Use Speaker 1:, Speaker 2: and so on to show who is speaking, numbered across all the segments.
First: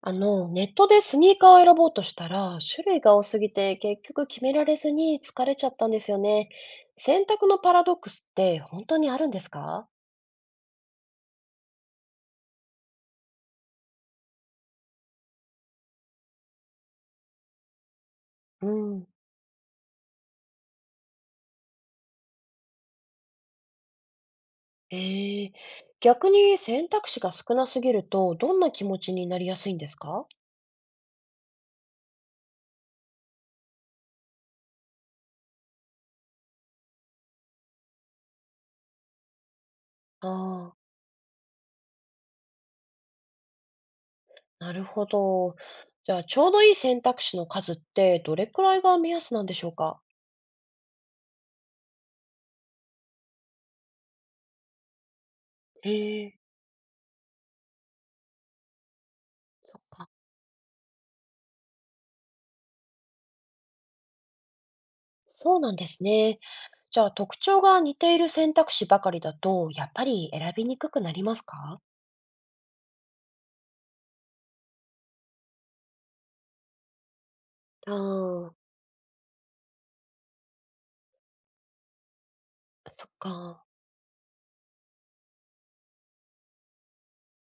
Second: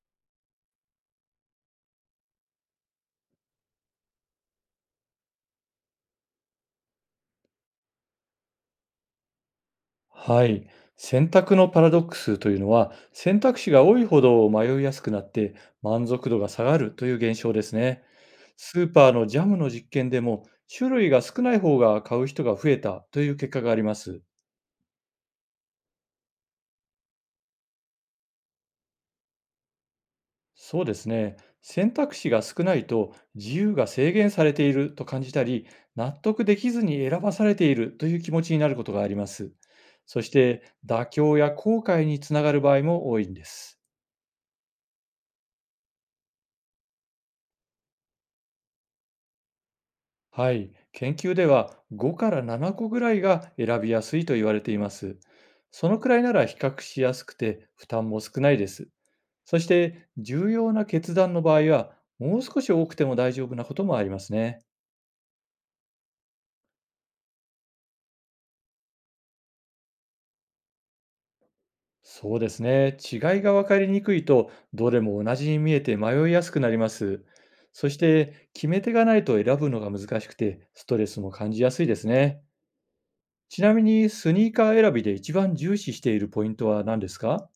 Speaker 1: ネットでスニーカーを選ぼうとしたら、種類が多すぎて結局決められずに疲れちゃったんですよね。選択のパラドックスって本当にあるんですか？
Speaker 2: はい。選択のパラドックスというのは、選択肢が多いほど迷いやすくなって満足度が下がるという現象ですね。
Speaker 1: う
Speaker 2: スー
Speaker 1: ん。
Speaker 2: パーのジャムの実験でも、種類が少ない方が買う人が増えたという結果があります。
Speaker 1: ええ、逆に選択肢が少なすぎると、どんな気持ちになりやすいんですか？
Speaker 2: そうですね。選択肢が少ないと自由が制限されていると感じたり、納得できずに選ばされているという気持ちになることがあります。そして、
Speaker 1: ああ、
Speaker 2: 妥協や後悔につながる場合も多いんです。
Speaker 1: なるほど。じゃあ、ちょうどいい選択肢の数ってどれくらいが目安なんでしょうか？
Speaker 2: はい、研究では5から7個ぐらいが選びやすいと言われています。そ
Speaker 1: へ
Speaker 2: のくらい
Speaker 1: え、
Speaker 2: なら比較しやすくて負担も少ないです。そし
Speaker 1: そっか。
Speaker 2: て重要な決断の場合は、もう少し多くても大丈夫なこともありますね。
Speaker 1: そうなんですね。じゃあ特徴が似ている選択肢ばかりだと、やっぱり選びにくくなりますか？
Speaker 2: そうですね。違いが分かりにくいとどれも同じに見えて迷いやすくなります。そ
Speaker 1: あ
Speaker 2: し
Speaker 1: あ
Speaker 2: て
Speaker 1: ー、
Speaker 2: 決め手がないと選ぶのが難しくてストレスも感じやすいですね。
Speaker 1: そっ
Speaker 2: ち
Speaker 1: か。
Speaker 2: なみにスニーカー選びで一番重視しているポイントは何ですか？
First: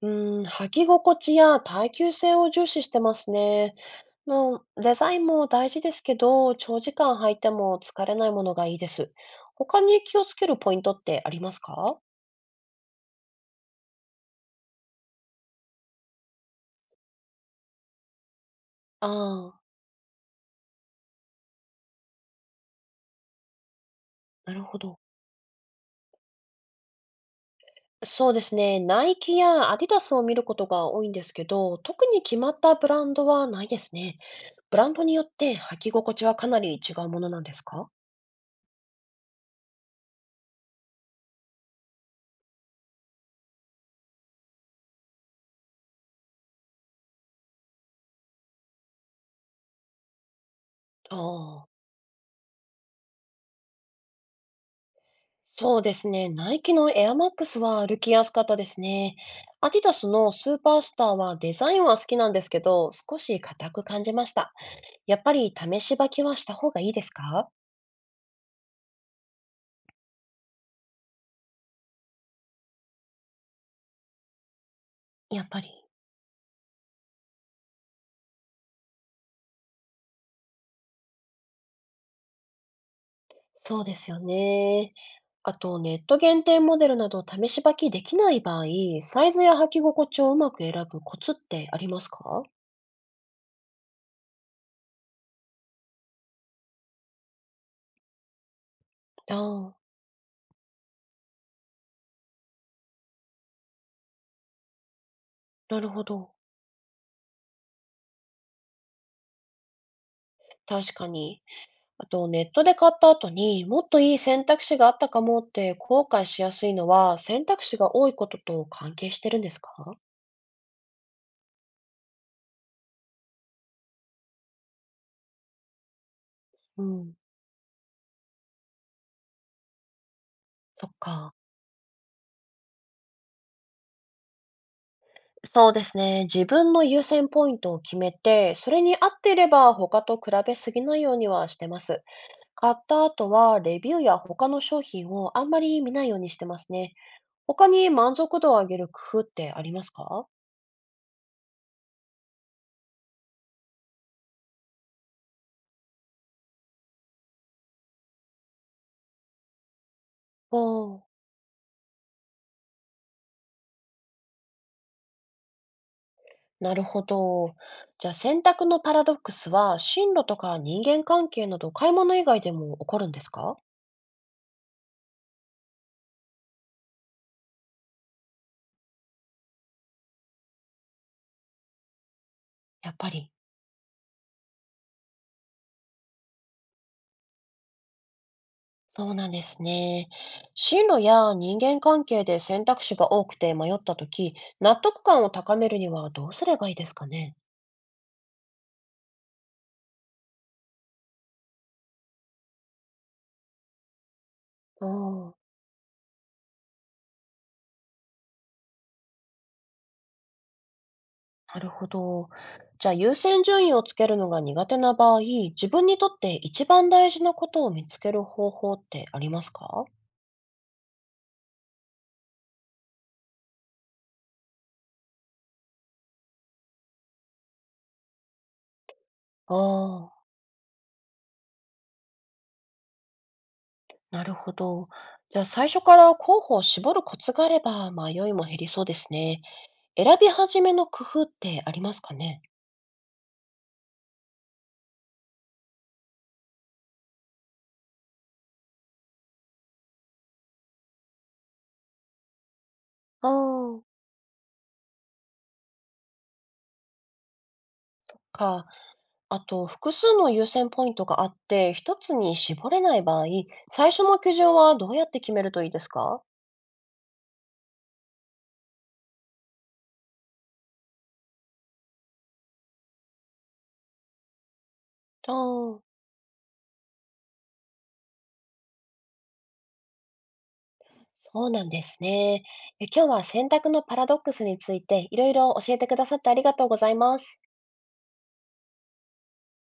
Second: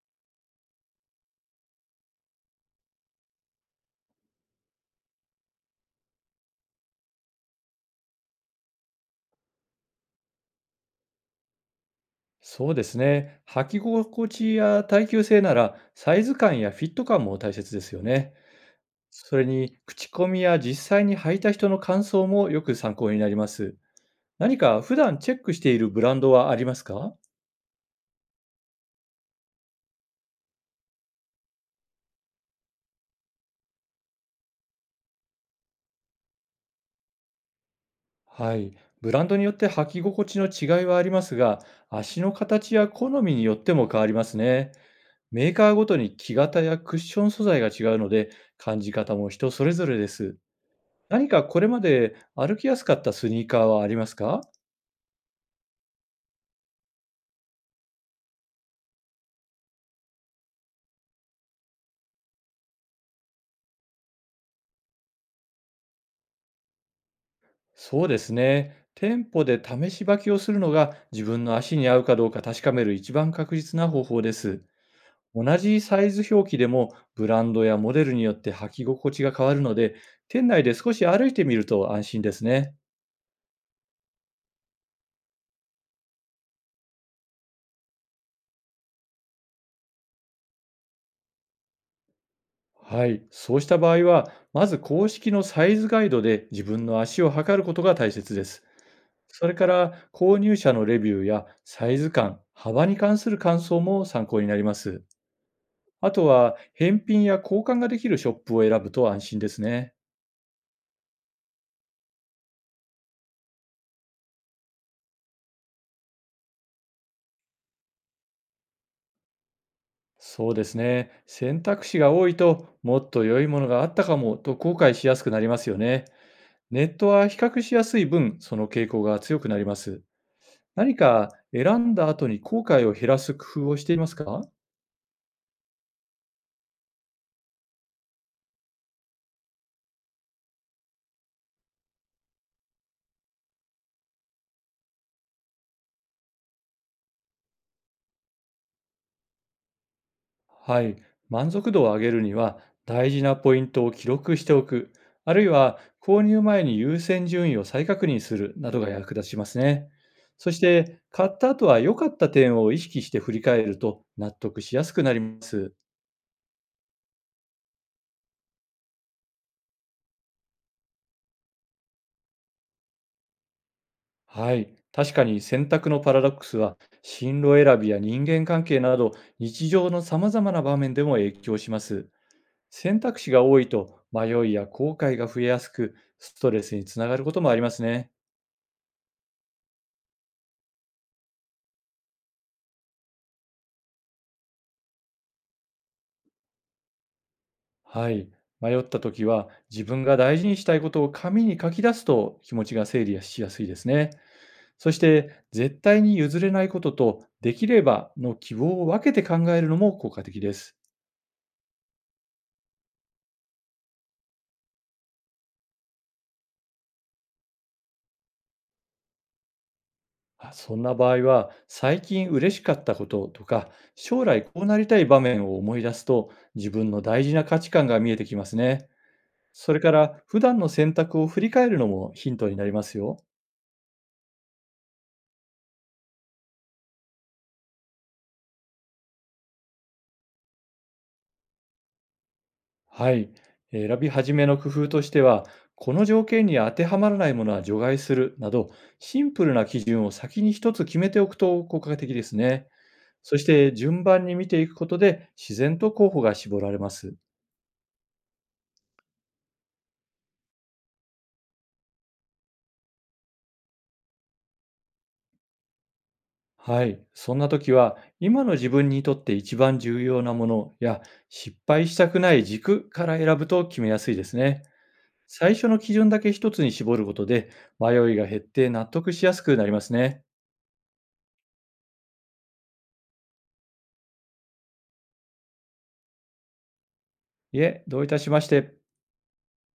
Speaker 1: うーん、履き心地や耐久性を重視してますね。のデザインも大事ですけど、長時間履いても疲れないものがいいです。他に気をつけるポイントってありますか？
Speaker 2: そうですね。履き心地や耐久性なら、サイズ感やフィット感も大切ですよね。
Speaker 1: あ
Speaker 2: それ
Speaker 1: あー、
Speaker 2: に、口コミや実際に履いた人の感想もよく参考になります。
Speaker 1: な
Speaker 2: 何
Speaker 1: るほ
Speaker 2: か普
Speaker 1: ど。
Speaker 2: 段チェックしているブランドはありますか？
Speaker 1: そうですね。ナイキやアディダスを見ることが多いんですけど、特に決まったブランドはないですね。ブランドによって履き心地はかなり違うものなんですか？
Speaker 2: はい。ブランドによって履き心地の違いはありますが、足の形や好みによっても変わりますね。メーカーごとに木型やクッション素材が違うので、感じ方も人それぞれです。
Speaker 1: あ
Speaker 2: 何かこれ
Speaker 1: あ、
Speaker 2: まで歩きやすかったスニーカーはありますか？
Speaker 1: そうですね。ナイキのエアマックスは歩きやすかったですね。アディダスのスーパースターはデザインは好きなんですけど、少し硬く感じました。やっぱり試し履きはした方がいいですか？
Speaker 2: そうですね。店舗で試し履きをするのが自分の足に合うかどうか確かめる一番確実な方法です。
Speaker 1: やっ
Speaker 2: 同
Speaker 1: ぱり。
Speaker 2: じサイズ表記でもブランドやモデルによって履き心地が変わるので、店内で少し歩いてみると安心ですね。
Speaker 1: そうですよね。あと、ネット限定モデルなど試し履きできない場合、サイズや履き心地をうまく選ぶコツってありますか？
Speaker 2: はい。そうした場合は、まず公式のサイズガイドで自分の足を測ることが大切です。
Speaker 1: あ
Speaker 2: それか
Speaker 1: あ、
Speaker 2: ら購入者のレビューやサイズ感、幅に関する感想も参考になります。
Speaker 1: なるほ
Speaker 2: あと
Speaker 1: ど。
Speaker 2: は、返品や交換ができるショップを選ぶと安心ですね。
Speaker 1: 確かに。あと、ネットで買った後にもっといい選択肢があったかもって後悔しやすいのは、選択肢が多いことと関係してるんですか？
Speaker 2: そうですね。選択肢が多いと、もっと良いものがあったかもと後悔しやすくなりますよね。
Speaker 1: う
Speaker 2: ネット
Speaker 1: ん、
Speaker 2: は比較しやすい分、その傾向が強くなります。
Speaker 1: そっ
Speaker 2: 何か
Speaker 1: か。
Speaker 2: 選んだ後に後悔を減らす工夫をしていますか？
Speaker 1: そうですね。自分の優先ポイントを決めて、それに合っていれば他と比べすぎないようにはしてます。買った後はレビューや他の商品をあんまり見ないようにしてますね。他に満足度を上げる工夫ってありますか？
Speaker 2: はい、満足度を上げるには大事なポイントを記録しておく、あるいは購入前に優先順位を再確認するなどが役立ちますね。そ
Speaker 1: お
Speaker 2: して
Speaker 1: ー、
Speaker 2: 買った後は良かった点を意識して振り返ると納得しやすくなります。
Speaker 1: なるほど。じゃあ選択のパラドックスは進路とか人間関係など買い物以外でも起こるんですか？
Speaker 2: はい、確かに選択のパラドックスは進路選びや人間関係など日常の様々な場面でも影響します。
Speaker 1: やっ
Speaker 2: 選
Speaker 1: ぱ
Speaker 2: 択
Speaker 1: り。
Speaker 2: 肢が多いと迷いや後悔が増えやすく、ストレスにつながることもありますね。
Speaker 1: そうなんですね。進路や人間関係で選択肢が多くて迷ったとき、納得感を高めるにはどうすればいいですかね。
Speaker 2: はい。迷ったときは、自分が大事にしたいことを紙に書き出すと気持ちが整理しやすいですね。
Speaker 1: あ
Speaker 2: そして、
Speaker 1: あ、
Speaker 2: 絶対に譲れないことと、できればの希望を分けて考えるのも効果的です。
Speaker 1: なるほど。じゃあ優先順位をつけるのが苦手な場合、自分にとって一番大事なことを見つける方法ってありますか？
Speaker 2: あ、そんな場合は、最近嬉しかったこととか、将来こうなりたい場面を思い出すと、自分の大事な価値観が見えてきますね。それか
Speaker 1: あ
Speaker 2: ら、
Speaker 1: あ、
Speaker 2: 普段の選択を振り返るのもヒントになりますよ。
Speaker 1: なるほど。じゃあ最初から候補を絞るコツがあれば迷いも減りそうですね。選び始めの工夫ってありますかね。
Speaker 2: はい。選び始めの工夫としては、この条件に当てはまらないものは除外するなど、シンプルな基準を先に一つ決めておくと効果的ですね。
Speaker 1: あ
Speaker 2: そして
Speaker 1: あ、
Speaker 2: 順番に見ていくことで自然と候補が絞られます。
Speaker 1: か。あと、複数の優先ポイントがあって、一つに絞れない場合、最初の基準はどうやって決めるといいですか？
Speaker 2: はい。そんな時は、今の自分にとって一番重要なものや、失敗したくない軸から選ぶと決めやすいですね。
Speaker 1: あ
Speaker 2: 最初の
Speaker 1: ー、
Speaker 2: 基準だけ一つに絞ることで、迷いが減って納得しやすくなりますね。
Speaker 1: そうなんですね。今日は選択のパラドックスについていろいろ教えてくださってありがとうございます。
Speaker 2: いえ、どういたしまして。